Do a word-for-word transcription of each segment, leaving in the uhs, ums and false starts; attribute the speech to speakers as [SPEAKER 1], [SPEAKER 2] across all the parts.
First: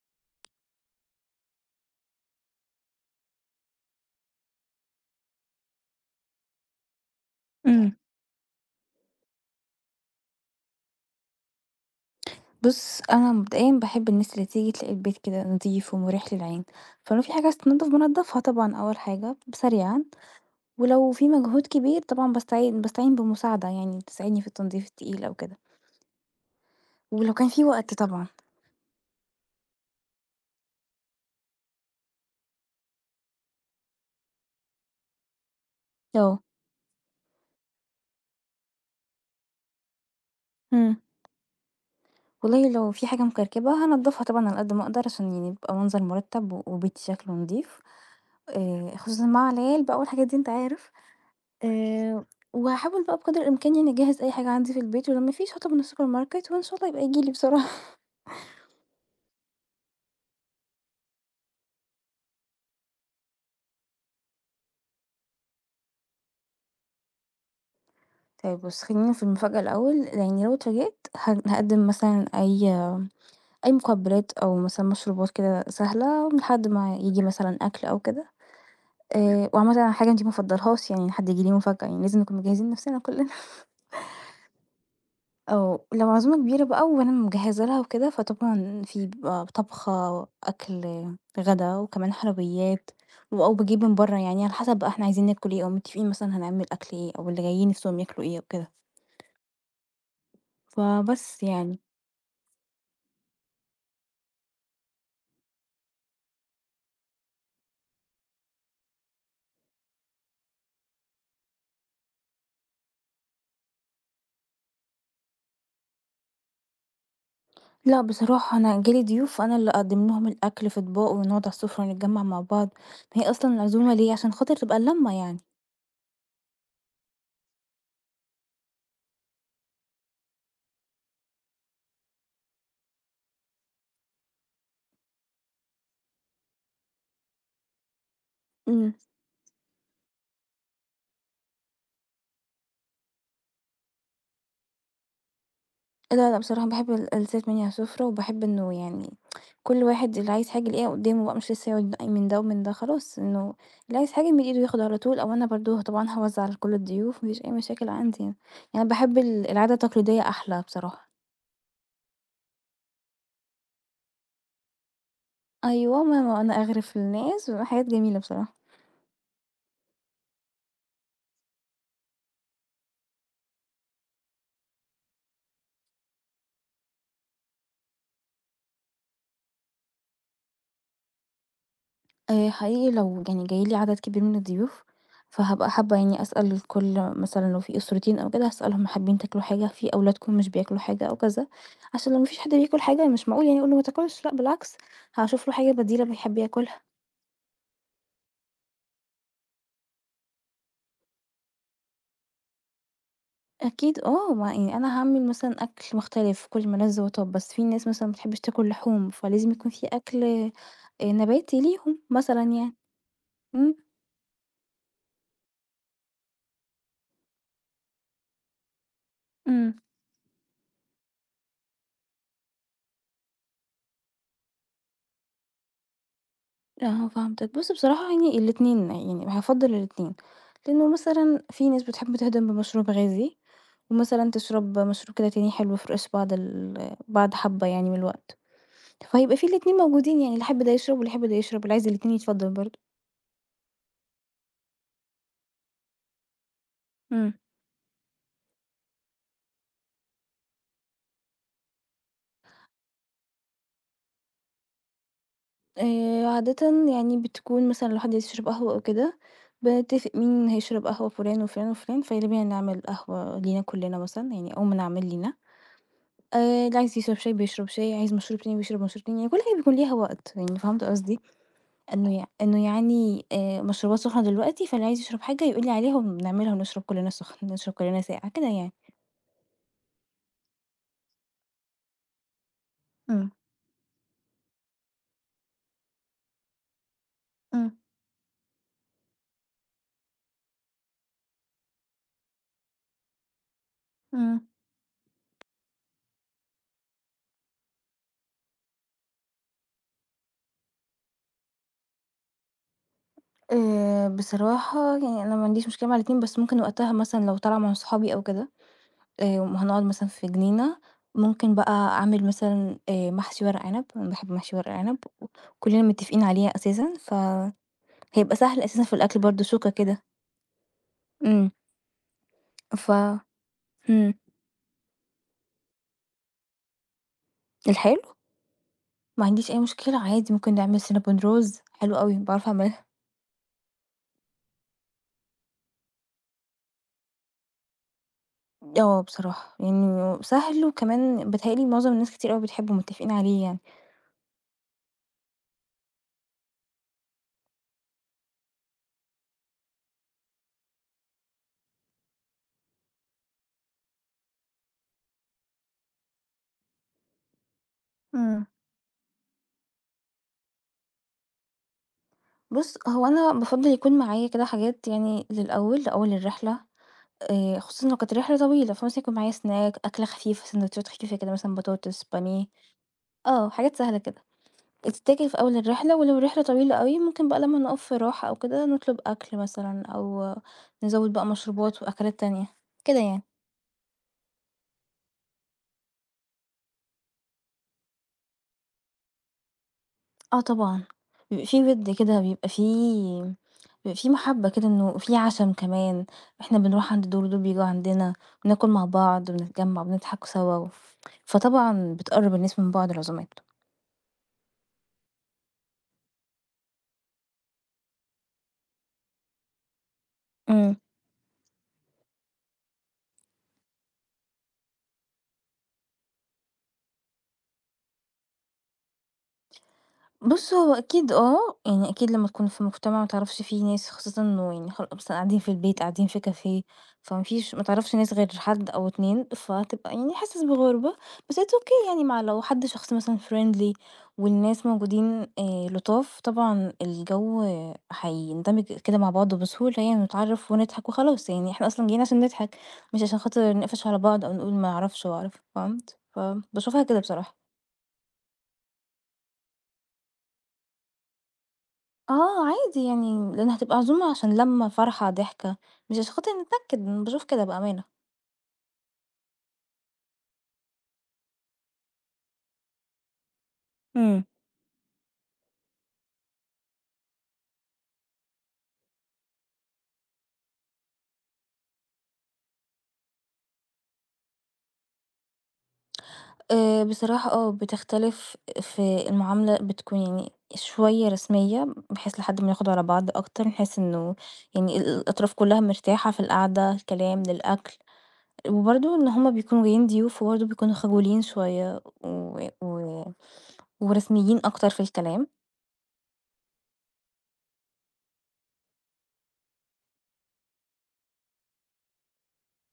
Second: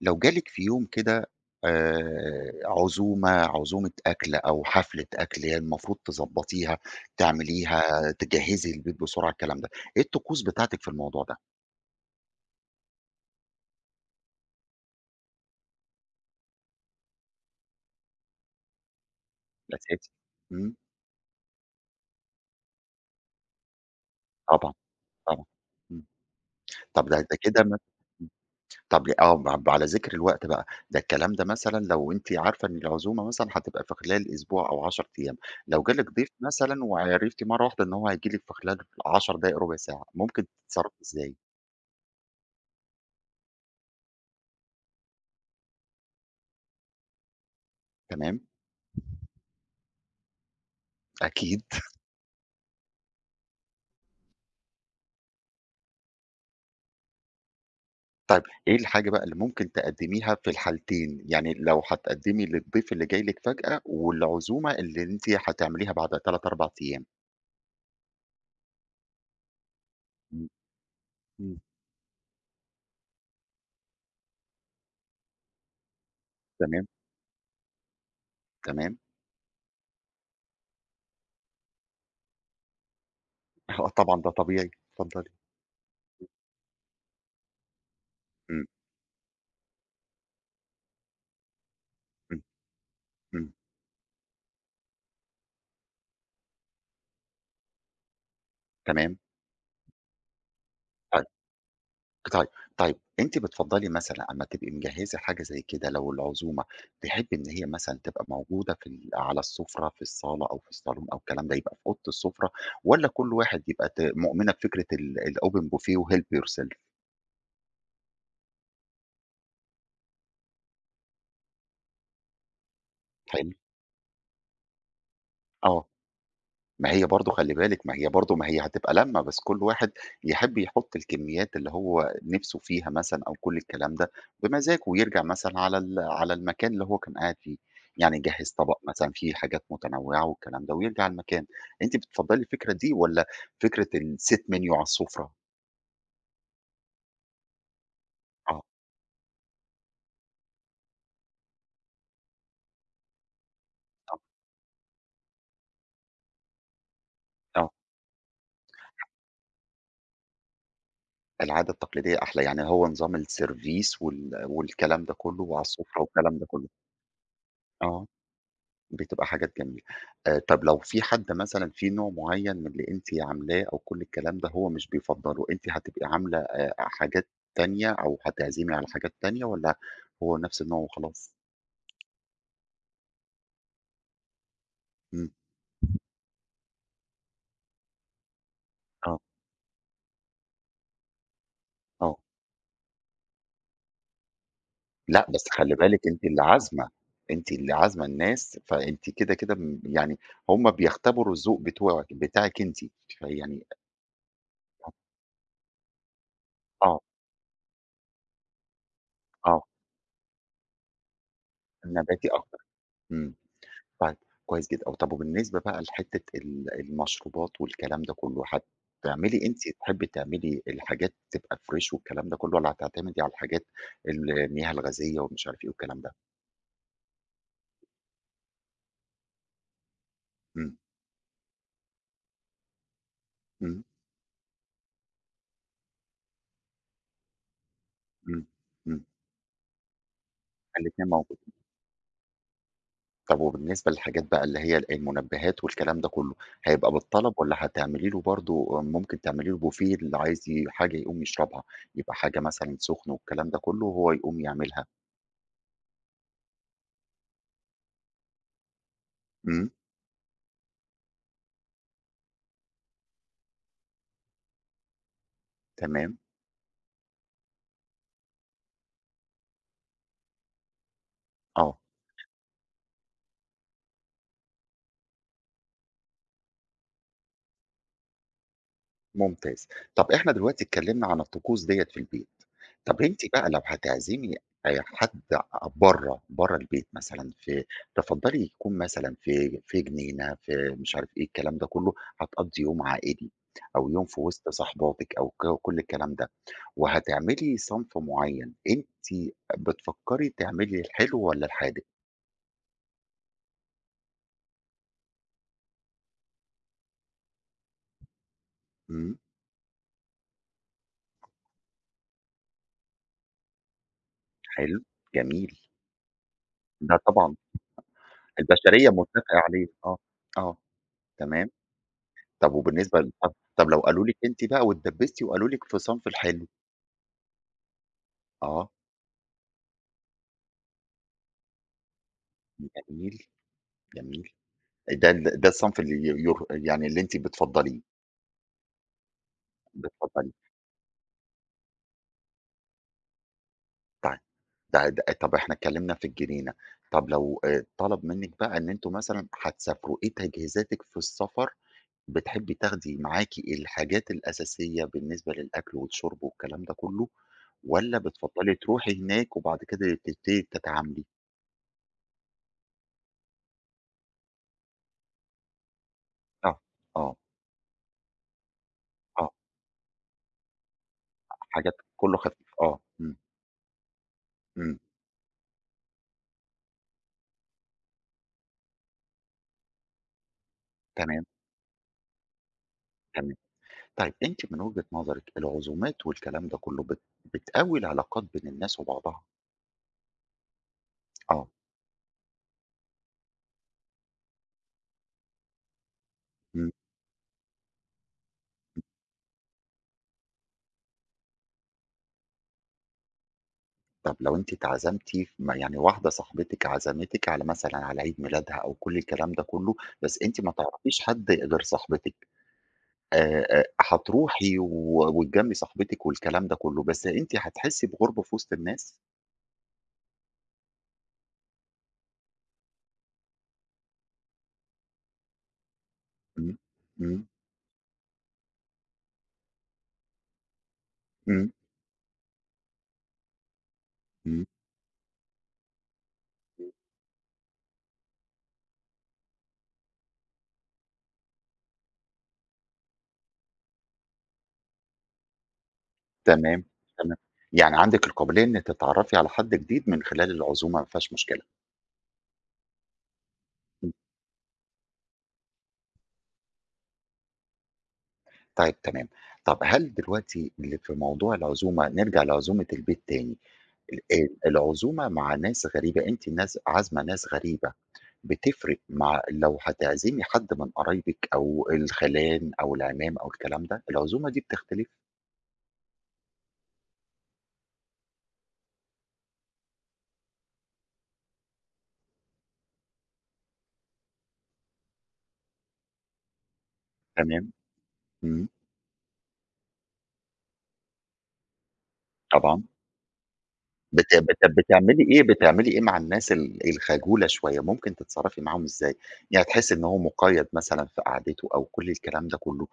[SPEAKER 1] لو جالِك في يوم كده آآ عزومة، عزومة أكل أو حفلة أكل هي المفروض تضبّطيها،
[SPEAKER 2] إمم.
[SPEAKER 1] تعمليها، تجهّزي البيت بسرعة الكلام ده، إيه الطقوس بتاعتِك في الموضوع ده؟
[SPEAKER 2] بُص، أنا مبدئيًا باحب الناس اللي تيجي تلاقي البيت كده نضيف ومريح للعين، فلو في حاجة عايزة تتنضّف بانضّفها طبعًا أول حاجة سريعًا،
[SPEAKER 1] الأساسي؟ إمم،
[SPEAKER 2] ولو في مجهود كبير طبعًا باستعين باستعين بمساعدة يعني تساعدني في
[SPEAKER 1] طبعًا،
[SPEAKER 2] التنضيف التقيل أو
[SPEAKER 1] طبعًا.
[SPEAKER 2] كده،
[SPEAKER 1] إمم. طب ده
[SPEAKER 2] ولو
[SPEAKER 1] ده
[SPEAKER 2] كان
[SPEAKER 1] كده
[SPEAKER 2] في
[SPEAKER 1] م
[SPEAKER 2] وقت طبعًا.
[SPEAKER 1] طب آه، ب على ذِكر الوقت بقى، ده الكلام ده مثلًا لو أنتِ عارفة إن العزومة مثلًا هتبقى في خلال أسبوع أو عشر أيام، لو جالِك ضيف
[SPEAKER 2] آه،
[SPEAKER 1] مثلًا وعرفتِ مرّة واحدة إن هو هييجي لِك في خلال عشر دقايق، ربع ساعة، ممكن تتصرّفي
[SPEAKER 2] إمم.
[SPEAKER 1] إزاي؟
[SPEAKER 2] والله لو في حاجة مكركبة هانضّفها طبعًا على قد ما أقدر عشان يعني يبقى منظر مُرتّب و وبيتي شكله نضيف،
[SPEAKER 1] تمام،
[SPEAKER 2] آآ خصوصًا مع العيال بقى والحاجات دي أنت عارف.
[SPEAKER 1] أكيد.
[SPEAKER 2] كويس. آآ وهاحاول بقى بقدر الإمكان يعني أجهّز أي حاجة عندي في البيت، ولو ما فيش هاطلب من السوبر ماركت وإن شاء الله يبقى ييجي لي بسرعة.
[SPEAKER 1] طيب إيه الحاجة بقى اللي ممكن تقدّميها في الحالتين؟ يعني لو هتقدّمي للضيف اللي جاي لِك فجأة، والعزومة اللي أنتِ هتعمليها بعد ثلاثة، أربعة أيام.
[SPEAKER 2] طيب بُص، خلّينا في المفاجأة الأول، يعني
[SPEAKER 1] إمم،
[SPEAKER 2] لو اتفاجئت ه
[SPEAKER 1] إمم.
[SPEAKER 2] هاقدّم مثلًا أي أي مقبّلات أو مثلًا مشروبات كده سهلة لحد
[SPEAKER 1] تمام،
[SPEAKER 2] ما ييجي مثلًا أكل أو كده،
[SPEAKER 1] تمام.
[SPEAKER 2] تمام. آآ وعامةً حاجة أنتِ ما بافضّلهاش يعني إن حد ييجي لي مفاجأة، يعني لازم نكون مجهّزين نَفْسنا كلنا.
[SPEAKER 1] آه طبعًا ده طبيعي، اتفضلي.
[SPEAKER 2] آه، لو عزومة كبيرة بقى وأنا مجهزة لها وكده،
[SPEAKER 1] إمم،
[SPEAKER 2] فطبعًا في بيبقى طبخة، أكل، غدا، وكمان
[SPEAKER 1] إمم،
[SPEAKER 2] حلويات، و
[SPEAKER 1] إمم،
[SPEAKER 2] أو باجيب من برّه يعني على حسب بقى إحنا عايزين ناكل إيه، أو متفقين مثلًا هنعمل أكل إيه، أو اللي جايين نفسهم ياكلوا إيه أو كده،
[SPEAKER 1] تمام. طيب،
[SPEAKER 2] فبس يعني.
[SPEAKER 1] طيب، طيب أنتِ بتفضّلي مثلًا أمّا تبقي مجهّزة حاجة زي كده لو العزومة، تحبّي إن هي مثلًا تبقى موجودة في ال على السفرة في الصالة أو في الصالون أو الكلام ده، يبقى في أوضة السفرة والّا كل واحد يبقى ت مؤمنة بفكرة ال الopen buffet وhelp yourself؟
[SPEAKER 2] لأ بصراحة أنا جه لي ضيوف فأنا اللي أقدّم لهم الأكل في أطباق ونقعد على السفرة ونتجمّع مع بعض، هي
[SPEAKER 1] حلو،
[SPEAKER 2] أصلًا العزومة ليه؟ عشان خاطر تبقى اللمة يعني.
[SPEAKER 1] آه، ما هي برضه خلّي بالِك ما هي برضه ما هي هتبقى لمّة، بس كل واحد يحب يحط الكميات اللي هو نِفْسه فيها مثلًا أو كل الكلام ده بمزاجه، ويرجع مثلًا على ال على المكان اللي هو كان قاعد فيه، يعني يجهّز طبق
[SPEAKER 2] إمم.
[SPEAKER 1] مثلًا فيه حاجات متنوعة والكلام ده ويرجع على المكان، أنتِ بتفضّلي الفكرة دي والّا فكرة الset menu على السفرة؟
[SPEAKER 2] لا، لأ، بصراحة باحب ال الزيت من على السُفرة، وباحب
[SPEAKER 1] آه،
[SPEAKER 2] إنه يعني كل واحد اللي عايز حاجة يلاقيها قدّامه بقى، مش لسه يقعد ينقي من ده ومن ده، خلاص إنه اللي عايز
[SPEAKER 1] آه،
[SPEAKER 2] حاجة من إيده ياخد على طول، أو أنا برضه طبعًا هاوزّع على كل الضيوف، ما فيش أي
[SPEAKER 1] آه،
[SPEAKER 2] مشاكل عندي يعني. يعني باحب ال العادة التقليدية أحلى بصراحة.
[SPEAKER 1] العادة التقليدية أحلى، يعني هو نظام السيرفيس وال والكلام ده كله وعلى السفرة
[SPEAKER 2] أيوه، ما
[SPEAKER 1] والكلام
[SPEAKER 2] ما
[SPEAKER 1] ده
[SPEAKER 2] أنا
[SPEAKER 1] كله،
[SPEAKER 2] أغرِف الناس وحاجات
[SPEAKER 1] آه.
[SPEAKER 2] جميلة بصراحة.
[SPEAKER 1] بتبقى حاجات جميلة. آآ طَب لو في حد مثلًا في نوع معيّن من اللي أنتِ عاملاه أو كل الكلام ده هو مش بيفضّله، أنتِ هتبقي عاملة آآ حاجات تانية أو هتعزمي على حاجات تانية والّا هو نفس النوع وخلاص؟
[SPEAKER 2] آآ حقيقي لو يعني جاي لي عدد كبير من الضيوف،
[SPEAKER 1] إمم.
[SPEAKER 2] فهابقى حابة يعني أسأل الكل مثلًا لو في أسرتين أو كده هاسألهم
[SPEAKER 1] آه،
[SPEAKER 2] حابين تاكلوا حاجة، في أولادكم مش بياكلوا حاجة أو كذا، عشان
[SPEAKER 1] آه.
[SPEAKER 2] لو ما فيش حد بياكل حاجة مش معقول يعني أقول له ما تاكلش، لأ بالعكس
[SPEAKER 1] لأ، بس
[SPEAKER 2] هاشوف له حاجة
[SPEAKER 1] خلّي
[SPEAKER 2] بديلة
[SPEAKER 1] بالِك أنتِ
[SPEAKER 2] بيحب
[SPEAKER 1] اللي
[SPEAKER 2] ياكلها.
[SPEAKER 1] عازمة، أنتِ اللي عازمة الناس، فأنتِ كده، كده م يعني هم بيختبروا الذوق بتوعِك بتاعِك أنتِ، فيعني
[SPEAKER 2] أكيد آه، ما يعني أنا هاعمل مثلًا أكل مختلف كل ما
[SPEAKER 1] آه،
[SPEAKER 2] لذ وطاب، بس في ناس مثلًا ما بتحبش تاكل لحوم، فلازم
[SPEAKER 1] آه،
[SPEAKER 2] يكون في أكل آآ نباتي ليهم
[SPEAKER 1] النباتي
[SPEAKER 2] مثلًا
[SPEAKER 1] أكتر.
[SPEAKER 2] يعني.
[SPEAKER 1] إمم.
[SPEAKER 2] إمم،
[SPEAKER 1] طيب، كويس جدًا، أو طب وبالنسبة بقى لحتّة ال المشروبات والكلام ده كلّه، هتعملي أنتِ
[SPEAKER 2] إمم.
[SPEAKER 1] تحبّي تعملي الحاجات تبقى فريش والكلام ده كلّه، والّا هتعتمدي على الحاجات ال المياه الغازية ومش عارف إيه والكلام ده؟
[SPEAKER 2] أها فهمتك. بُص بصراحة يعني الاتنين، يعني هافضّل الاتنين،
[SPEAKER 1] إمم،
[SPEAKER 2] لإنه مثلًا في ناس بتحب تهضم بمشروب غازي،
[SPEAKER 1] إمم،
[SPEAKER 2] ومثلًا تشرب مشروب كده تاني حلو فريش بعد ال بعد حبّة يعني من الوقت،
[SPEAKER 1] إمم، إمم،
[SPEAKER 2] فهيبقى في الاتنين موجودين يعني اللي يحب ده يشرب
[SPEAKER 1] الاتنين
[SPEAKER 2] واللي يحب ده
[SPEAKER 1] موجودين،
[SPEAKER 2] يشرب، اللي عايز الاتنين يتفضّل برضه.
[SPEAKER 1] طب وبالنسبة للحاجات بقى اللي هي ال المنبهات والكلام ده كلّه، هيبقى
[SPEAKER 2] إمم.
[SPEAKER 1] بالطلب والّا هتعملي له برضه ممكن تعملي له بوفيه اللي عايز ي حاجة يقوم يشربها، يبقى حاجة مثلًا سخنة والكلام ده كلّه وهو يقوم يعملها؟
[SPEAKER 2] آآ عادةً يعني بتكون مثلًا لو حد عايز يشرب قهوة أو كده،
[SPEAKER 1] إمم،
[SPEAKER 2] بنتفق مين هيشرب قهوة فُلان وفُلان وفُلان، فيلا بينا نعمل قهوة لينا كُلّنا مثلًا يعني أو ما نعمل لينا.
[SPEAKER 1] تمام،
[SPEAKER 2] آآ اللي عايز يشرب شاي بيشرب شاي، عايز مشروب تاني بيشرب مشروب تاني، يعني كل حاجة بيكون ليها وقت، يعني فهمت قصدي؟
[SPEAKER 1] آه.
[SPEAKER 2] إنه يع إنه يعني آآ مشروبات سخنة دلوقتي، فاللي عايز يشرب حاجة يقول لي عليها ونعملها ونشرب كلنا سخن، نشرب كلنا ساقع، كده يعني.
[SPEAKER 1] ممتاز. طَب إحنا دلوقتي اتكلّمنا عن الطقوس ديّة في البيت، طَب أنتِ
[SPEAKER 2] إمم،
[SPEAKER 1] بقى لو هتعزمي أي حد برّه، برّه البيت مثلًا في
[SPEAKER 2] إمم،
[SPEAKER 1] تفضّلي يكون مثلًا في في جنينة، في مش عارف إيه الكلام ده كُلّه، هتقضّي يوم عائلي أو يوم في
[SPEAKER 2] إمم.
[SPEAKER 1] وسط صاحباتِك أو ك كل الكلام ده، وهتعملي صنف معيّن، أنتِ بتفكّري تعملي الحلو والّا الحادق؟
[SPEAKER 2] آآ بصراحة يعني أنا ما عنديش مشكلة مع الاتنين، بس ممكن وقتها مثلًا لو طالعة مع صحابي أو كده،
[SPEAKER 1] إمم،
[SPEAKER 2] آآ وهنقعد مثلًا في جنينة، ممكن بقى أعمل مثلًا آآ محشي ورق عنب، أنا باحب محشي ورق
[SPEAKER 1] حلو،
[SPEAKER 2] العنب،
[SPEAKER 1] جميل،
[SPEAKER 2] وكلنا متفقين عليه أساسًا،
[SPEAKER 1] ده طبعًا
[SPEAKER 2] فهيبقى سهل أساسًا
[SPEAKER 1] البشرية
[SPEAKER 2] في الأكل
[SPEAKER 1] متّفقة
[SPEAKER 2] برضه،
[SPEAKER 1] عليه،
[SPEAKER 2] شوكة
[SPEAKER 1] آه،
[SPEAKER 2] كده.
[SPEAKER 1] آه، تمام.
[SPEAKER 2] إمم،
[SPEAKER 1] طب
[SPEAKER 2] ف
[SPEAKER 1] وبالنسبة ل طب
[SPEAKER 2] إمم،
[SPEAKER 1] طب لو قالوا لِك أنتِ بقى واتدبّستِ وقالوا لِك في صنف الحلو،
[SPEAKER 2] الحلو؟
[SPEAKER 1] آه،
[SPEAKER 2] ما عنديش أي مشكلة عادي ممكن نعمل cinnamon rolls حلو أوي، باعرف أعملها.
[SPEAKER 1] جميل، جميل، ده ال ده الصنف اللي ي ير يعني اللي أنتِ بتفضّليه،
[SPEAKER 2] آه، بصراحة يعني
[SPEAKER 1] بتفضّليه،
[SPEAKER 2] سهل وكمان بيتهيأ لي معظم الناس كتير أوي بتحبه، متفقين عليه يعني.
[SPEAKER 1] طيب ده ده طب إحنا اتكلّمنا في الجنينة، طب لو آآ طلب منِّك بقى إن أنتم مثلًا هتسافروا، إيه تجهيزاتِك في السفر، بتحبّي تاخدي معاكِ الحاجات الأساسية بالنسبة للأكل والشرب والكلام ده كلّه، والّا
[SPEAKER 2] إمم.
[SPEAKER 1] بتفضّلي تروحي هناك وبعد كده تبتدي تتعاملي؟
[SPEAKER 2] بُص، هو أنا بافضّل يكون معايا كده حاجات يعني للأول، لأول
[SPEAKER 1] آه،
[SPEAKER 2] الرحلة،
[SPEAKER 1] آه،
[SPEAKER 2] آآ، خصوصًا لو كانت الرحلة طويلة، فمثلًا يكون
[SPEAKER 1] آه.
[SPEAKER 2] معايا snack أكلة خفيفة، سندوتشات خفيفة كده مثلًا
[SPEAKER 1] حاجات
[SPEAKER 2] بطاطس،
[SPEAKER 1] كُلّه
[SPEAKER 2] بانيه،
[SPEAKER 1] خفيف آه، إمم،
[SPEAKER 2] آه، حاجات سهلة كده.
[SPEAKER 1] إمم،
[SPEAKER 2] تتاكل في أول الرحلة، ولو الرحلة طويلة أوي ممكن بقى لمّا نقف في راحة أو كده نطلب أكل مثلًا أو نزوّد
[SPEAKER 1] تمام،
[SPEAKER 2] بقى مشروبات وأكلات تانية، كده يعني.
[SPEAKER 1] تمام. طيب أنتِ من وجهة نظرِك العزومات والكلام ده كُلّه بت بتقوّي العلاقات بين الناس وبعضها؟
[SPEAKER 2] آه طبعًا، بيبقى
[SPEAKER 1] آه،
[SPEAKER 2] في وِد كده، بيبقى في بيبقى في محبة كده إنه في عَشَم كمان، إحنا
[SPEAKER 1] إمم.
[SPEAKER 2] بنروح عند دول ودول بييجوا عندنا، بناكل مع بعض، بنتجمّع، بنضحك سوا، فطبعًا بتقرّب الناس من بعض العزومات.
[SPEAKER 1] طب لو أنتِ اتعزمتِ ف ما يعني واحدة صاحبتِك عزمتِك على مثلًا على عيد ميلادها أو كل الكلام ده كُلّه، بس أنتِ ما
[SPEAKER 2] إمم.
[SPEAKER 1] تعرفيش حد غير صاحبتِك، آآ، آآ، هتروحي و وتجاملي صاحبتِك والكلام ده كُلّه، بس أنتِ هتحسّي بغُربة في وسط الناس؟
[SPEAKER 2] بُص، هو أكيد آه، يعني أكيد لمّا تكون في مجتمع ما تعرفش فيه ناس خاصةً إنه يعني خل مثلًا قاعدين في البيت، قاعدين في
[SPEAKER 1] إمم،
[SPEAKER 2] كافيه، فما
[SPEAKER 1] إمم،
[SPEAKER 2] فيش ما تعرفش ناس غير حد أو اتنين فهتبقى يعني حاسس بغُربة، بس it's
[SPEAKER 1] إمم،
[SPEAKER 2] okay يعني مع لو حد شخص مثلًا friendly
[SPEAKER 1] إمم.
[SPEAKER 2] والناس موجودين آآ لطاف، طبعًا الجو آه، هيندمج كده مع بعضه بسهولة يعني ونتعرف ونضحك وخلاص، يعني إحنا أصلًا جايين عشان نضحك، مش عشان خاطر نقفش على بعض أو نقول ما أعرفش وأعرف، فهمت؟
[SPEAKER 1] تمام،
[SPEAKER 2] فباشوفها كده
[SPEAKER 1] تمام.
[SPEAKER 2] بصراحة.
[SPEAKER 1] يعني عندِك القابلية إن تتعرّفي على حد جديد من خلال العزومة ما فيهاش مشكلة.
[SPEAKER 2] آه عادي يعني، لإن هتبقى
[SPEAKER 1] إمم،
[SPEAKER 2] عزومة عشان لمّة، فرحة، ضحكة، مش عشان خاطر نتنكد، أنا باشوف كده بأمانة.
[SPEAKER 1] طيب تمام. طَب هل دلوقتي ل في موضوع العزومة نرجع لعزومة البيت تاني، ال
[SPEAKER 2] إمم.
[SPEAKER 1] آآ العزومة مع ناس غريبة، أنتِ ناس عازمة ناس غريبة، بتفرق مع لو هتعزمي حد من قرايبِك أو الخَلان أو العمام أو الكلام ده، العزومة دي بتختلف؟
[SPEAKER 2] آآ بصراحة آه، بتختلف في المعاملة بتكون يعني شوية رسمية، بحيث لحد ما ناخد على بعض أكتر، نحس إنه يعني ال الأطراف كلّها مرتاحة في القعدة، الكلام،
[SPEAKER 1] تمام،
[SPEAKER 2] للأكل،
[SPEAKER 1] إمم،
[SPEAKER 2] وبرضه إن هُم بيكونوا جايين ضيوف، وبرضه بيكونوا خجولين شوية و
[SPEAKER 1] طبعًا.
[SPEAKER 2] و
[SPEAKER 1] بت بت
[SPEAKER 2] ورسميين أكتر في
[SPEAKER 1] بتعملي إيه
[SPEAKER 2] الكلام.
[SPEAKER 1] بتعملي إيه مع الناس ال الخجولة شوية، ممكن تتصرّفي معاهم إزاي؟ يعني تحس إن هو مُقيّد مثلًا في قعدته أو كل الكلام ده كلّه،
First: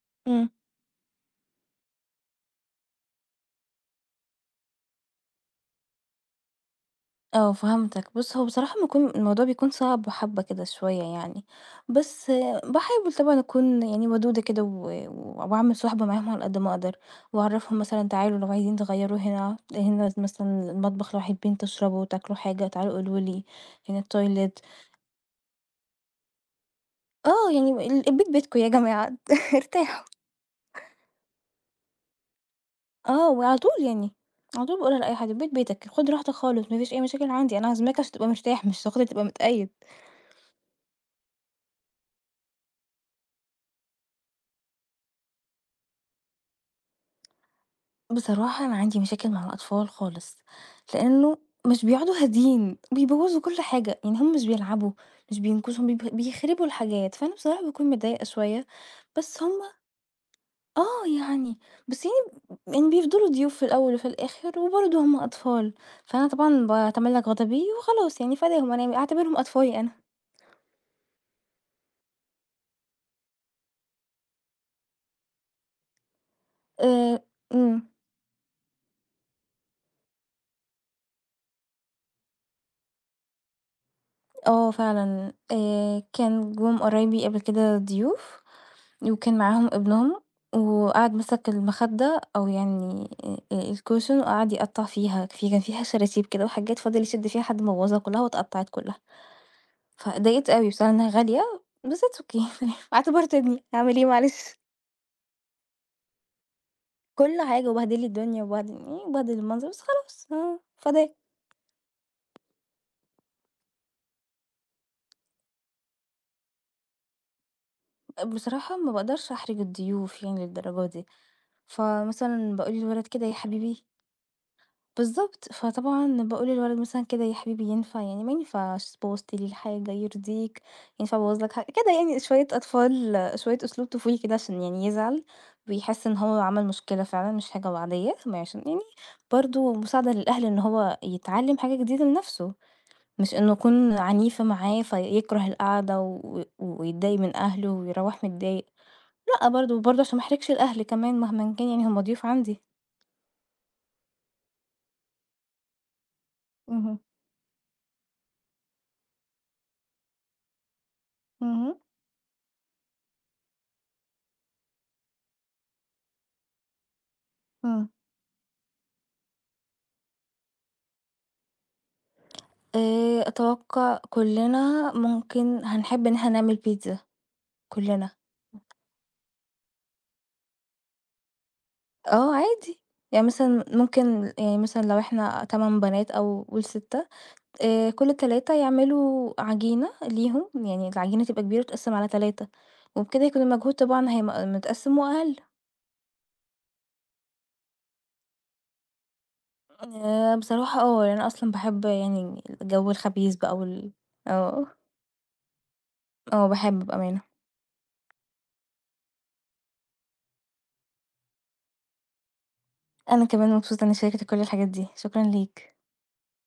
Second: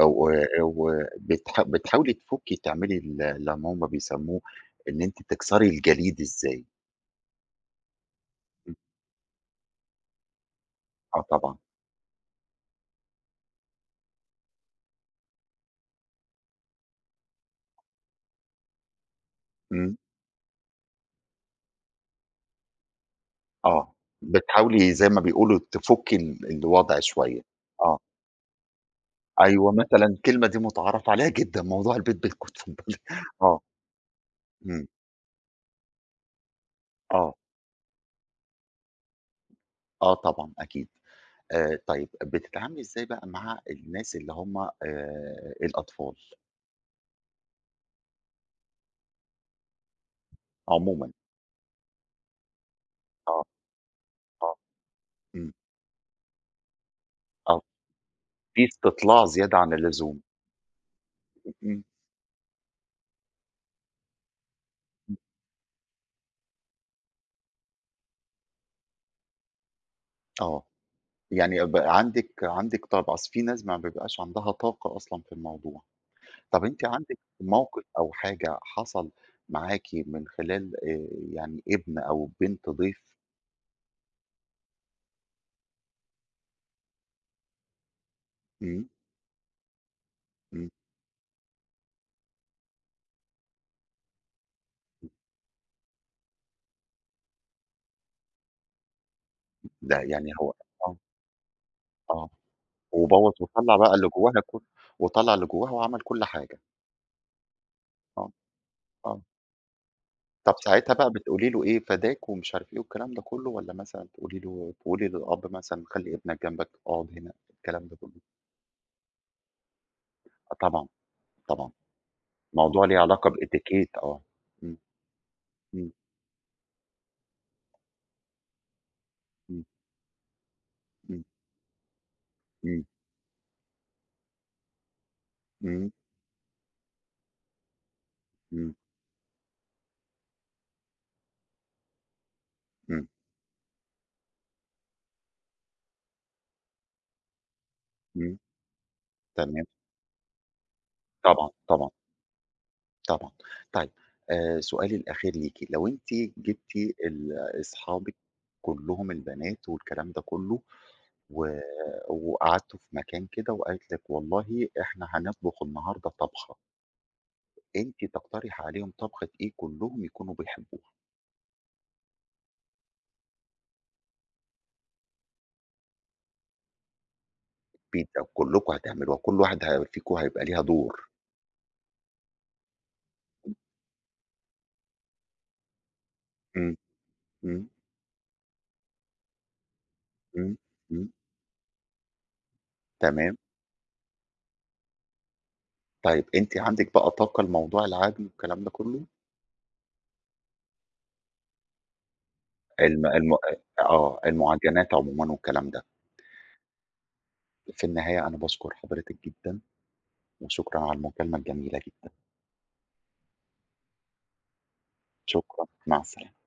[SPEAKER 1] أو
[SPEAKER 2] إمم.
[SPEAKER 1] و بتح بتحاولي تفُكّي تعملي ال اللي هُم بيسموه إن أنتِ تكسري الجليد إزاي؟
[SPEAKER 2] آه فهمتك، بُص هو بصراحة
[SPEAKER 1] إمم،
[SPEAKER 2] بيكون الموضوع بيكون صعب حبّة كده شوية
[SPEAKER 1] آه
[SPEAKER 2] يعني،
[SPEAKER 1] طبعًا،
[SPEAKER 2] بس باحاول طبعًا أكون يعني ودودة كده و و- وأعمل صُحبة معاهم على قد ما أقدر، وأعرّفهم مثلًا تعالوا لو عايزين تغيّروا هنا،
[SPEAKER 1] إمم،
[SPEAKER 2] هنا مثلًا المطبخ لو حابين تشربوا وتاكلوا حاجة تعالوا قولوا لي،
[SPEAKER 1] آه،
[SPEAKER 2] هنا الtoilet
[SPEAKER 1] بتحاولي زي ما بيقولوا تفُكّي ال الوضع شوية،
[SPEAKER 2] آه يعني
[SPEAKER 1] آه،
[SPEAKER 2] ال البيت بيتكم يا جماعة
[SPEAKER 1] أيوه
[SPEAKER 2] ارتاحوا،
[SPEAKER 1] مثلًا الكلمة دي متعارف عليها جدًا، موضوع البيت بيتكم
[SPEAKER 2] آه وعلى
[SPEAKER 1] آه،
[SPEAKER 2] طول يعني، على طول
[SPEAKER 1] إمم،
[SPEAKER 2] باقولها لأي حد البيت بيتك، خُد راحتك خالص ما فيش أي مشاكل
[SPEAKER 1] آه،
[SPEAKER 2] عندي، أنا عازماك عشان تبقى مرتاح مش هاخدك تبقى متقيد.
[SPEAKER 1] آه طبعًا أكيد. آآ طيب بتتعاملي إزاي بقى مع الناس اللي هم آآ الأطفال
[SPEAKER 2] بصراحة أنا عندي مشاكل مع الأطفال خالص،
[SPEAKER 1] عمومًا؟
[SPEAKER 2] لإنه مش بيقعدوا هاديين، بيبوظوا
[SPEAKER 1] آه،
[SPEAKER 2] كل حاجة، يعني هم مش
[SPEAKER 1] آه،
[SPEAKER 2] بيلعبوا، مش
[SPEAKER 1] إمم،
[SPEAKER 2] بينكشوا، بيب بيخربوا الحاجات، فأنا
[SPEAKER 1] آه،
[SPEAKER 2] بصراحة باكون متضايقة
[SPEAKER 1] في
[SPEAKER 2] شوية،
[SPEAKER 1] استطلاع
[SPEAKER 2] بس هم
[SPEAKER 1] زيادة عن اللزوم،
[SPEAKER 2] آه يعني
[SPEAKER 1] إمم،
[SPEAKER 2] بس يعني يعني بيفضلوا ضيوف في الأول وفي الآخر، وبرضه
[SPEAKER 1] إمم،
[SPEAKER 2] هم أطفال، فأنا طبعًا باتملك غضبي وخلاص يعني فداهم أنا أعتبرهم أطفالي أنا.
[SPEAKER 1] آه، يعني ب عندِك عندِك طب أصل في ناس ما بيبقاش عندها طاقة أصلًا في الموضوع، طب أنتِ
[SPEAKER 2] آآ
[SPEAKER 1] عندِك
[SPEAKER 2] إمم،
[SPEAKER 1] موقف أو حاجة حصل معاكِ من خلال آآ يعني ابن أو بنت ضيف؟
[SPEAKER 2] آه فعلًا آآ كان جُم قرايبي قبل كده ضيوف
[SPEAKER 1] إمم،
[SPEAKER 2] وكان معاهم ابنهم،
[SPEAKER 1] إمم،
[SPEAKER 2] وقعد مسك المخدة أو يعني آآ الcushion وقعد يقطّع فيها، في كان فيها شراتيب كده وحاجات فضل يشد فيها لحد ما بوّظها كلّها واتقطّعت كلّها،
[SPEAKER 1] ده يعني
[SPEAKER 2] فاتضايقت
[SPEAKER 1] هو
[SPEAKER 2] أوي بصراحة
[SPEAKER 1] آه،
[SPEAKER 2] إنها غالية، بس it's
[SPEAKER 1] آه،
[SPEAKER 2] okay تمام
[SPEAKER 1] وبوّظ
[SPEAKER 2] اعتبرت ابني،
[SPEAKER 1] وطلّع بقى
[SPEAKER 2] هاعمل إيه
[SPEAKER 1] اللي جواها
[SPEAKER 2] معلش،
[SPEAKER 1] كل وطلّع اللي جواها وعمل كل حاجة،
[SPEAKER 2] كل حاجة وبهدل لي
[SPEAKER 1] آه،
[SPEAKER 2] الدنيا وبهدل إيه
[SPEAKER 1] آه.
[SPEAKER 2] وبهدل المنظر بس خلاص
[SPEAKER 1] طب
[SPEAKER 2] آه
[SPEAKER 1] ساعتها بقى
[SPEAKER 2] فداه،
[SPEAKER 1] بتقولي له إيه، فداك ومش عارف إيه والكلام ده كله، والّا مثلًا تقولي له تقولي للأب مثلًا خلّي ابنك جنبك، اقعد هنا، الكلام ده كله؟
[SPEAKER 2] بصراحة ما باقدرش أحرج الضيوف يعني
[SPEAKER 1] آه طبعًا،
[SPEAKER 2] للدرجة دي،
[SPEAKER 1] طبعًا،
[SPEAKER 2] فمثلًا باقول
[SPEAKER 1] الموضوع ليه
[SPEAKER 2] للولد كده
[SPEAKER 1] علاقة
[SPEAKER 2] يا حبيبي
[SPEAKER 1] بEtiquette آه، إمم،
[SPEAKER 2] بالضبط،
[SPEAKER 1] إمم،
[SPEAKER 2] فطبعًا باقول للولد مثلًا كده يا حبيبي ينفع يعني ما ينفعش تبوّظ لي الحاجة، يرضيك، ينفع
[SPEAKER 1] إمم،
[SPEAKER 2] أبوّظ لك حاجة؟ كده يعني شوية
[SPEAKER 1] إمم،
[SPEAKER 2] أطفال شوية أسلوب طفولي كده عشان يعني يزعل
[SPEAKER 1] إمم، إمم،
[SPEAKER 2] ويحس إن هو عمل مشكلة فعلًا مش حاجة عادية، ما عشان
[SPEAKER 1] إمم،
[SPEAKER 2] يعني برضه مساعدة للأهل إن هو يتعلم حاجة جديدة لنفسه،
[SPEAKER 1] إمم،
[SPEAKER 2] مش إنه أكون عنيفة معاه فيكره القعدة و ويتضايق من أهله ويروّح
[SPEAKER 1] إمم،
[SPEAKER 2] متضايق، لأ
[SPEAKER 1] تمام،
[SPEAKER 2] برضه، وبرضه عشان ما أحرجش الأهل كمان
[SPEAKER 1] طبعًا،
[SPEAKER 2] مهمًا كان يعني
[SPEAKER 1] طبعًا،
[SPEAKER 2] هُم ضيوف عندي.
[SPEAKER 1] طبعًا. طيب آآ سؤالي الأخير ليكِ، لو أنتِ جبتِ
[SPEAKER 2] اهم،
[SPEAKER 1] ال أصحابِك كلّهم البنات والكلام ده كله و
[SPEAKER 2] اهم،
[SPEAKER 1] وقعدتوا في مكان كده وقالت لِك والله إحنا هنطبخ النهارده طبخة،
[SPEAKER 2] إمم.
[SPEAKER 1] أنتِ تقترحي عليهم طبخة إيه كلّهم يكونوا بيحبوها،
[SPEAKER 2] آآ أتوقع كُلّنا ممكن هنحب إن إحنا نعمل بيتزا كُلّنا،
[SPEAKER 1] بيتزا وكلّكم هتعملوها، كل واحدة فيكم هيبقى ليها دور.
[SPEAKER 2] آه عادي، يعني مثلًا ممكن يعني مثلًا لو إحنا تمانية بنات أو قُل
[SPEAKER 1] إمم،
[SPEAKER 2] ستة
[SPEAKER 1] إمم،
[SPEAKER 2] آآ كل تلاتة يعملوا عجينة ليهم،
[SPEAKER 1] إمم،
[SPEAKER 2] يعني
[SPEAKER 1] إمم،
[SPEAKER 2] العجينة تبقى كبيرة وتتقسّم على تلاتة وبكده
[SPEAKER 1] تمام.
[SPEAKER 2] يكون المجهود طبعًا هيم متقسّم وأقل.
[SPEAKER 1] طيب أنتِ عندِك بقى طاقة لموضوع العجن والكلام ده كلّه؟
[SPEAKER 2] آآ بصراحة آه، يعني أنا أصلًا باحب يعني الجو
[SPEAKER 1] الم
[SPEAKER 2] الخبيث
[SPEAKER 1] الم
[SPEAKER 2] بقى وال
[SPEAKER 1] آه،
[SPEAKER 2] آه،
[SPEAKER 1] المعجنات عمومًا والكلام ده.
[SPEAKER 2] آه باحب بأمانة.
[SPEAKER 1] في النهاية أنا باشكر حضرتِك جدًا وشكرًا على المكالمة الجميلة جدًا،
[SPEAKER 2] أنا كمان مبسوطة إني شاركتك كل الحاجات دي، شكرًا
[SPEAKER 1] شكرًا،
[SPEAKER 2] ليك.
[SPEAKER 1] مع السلامة.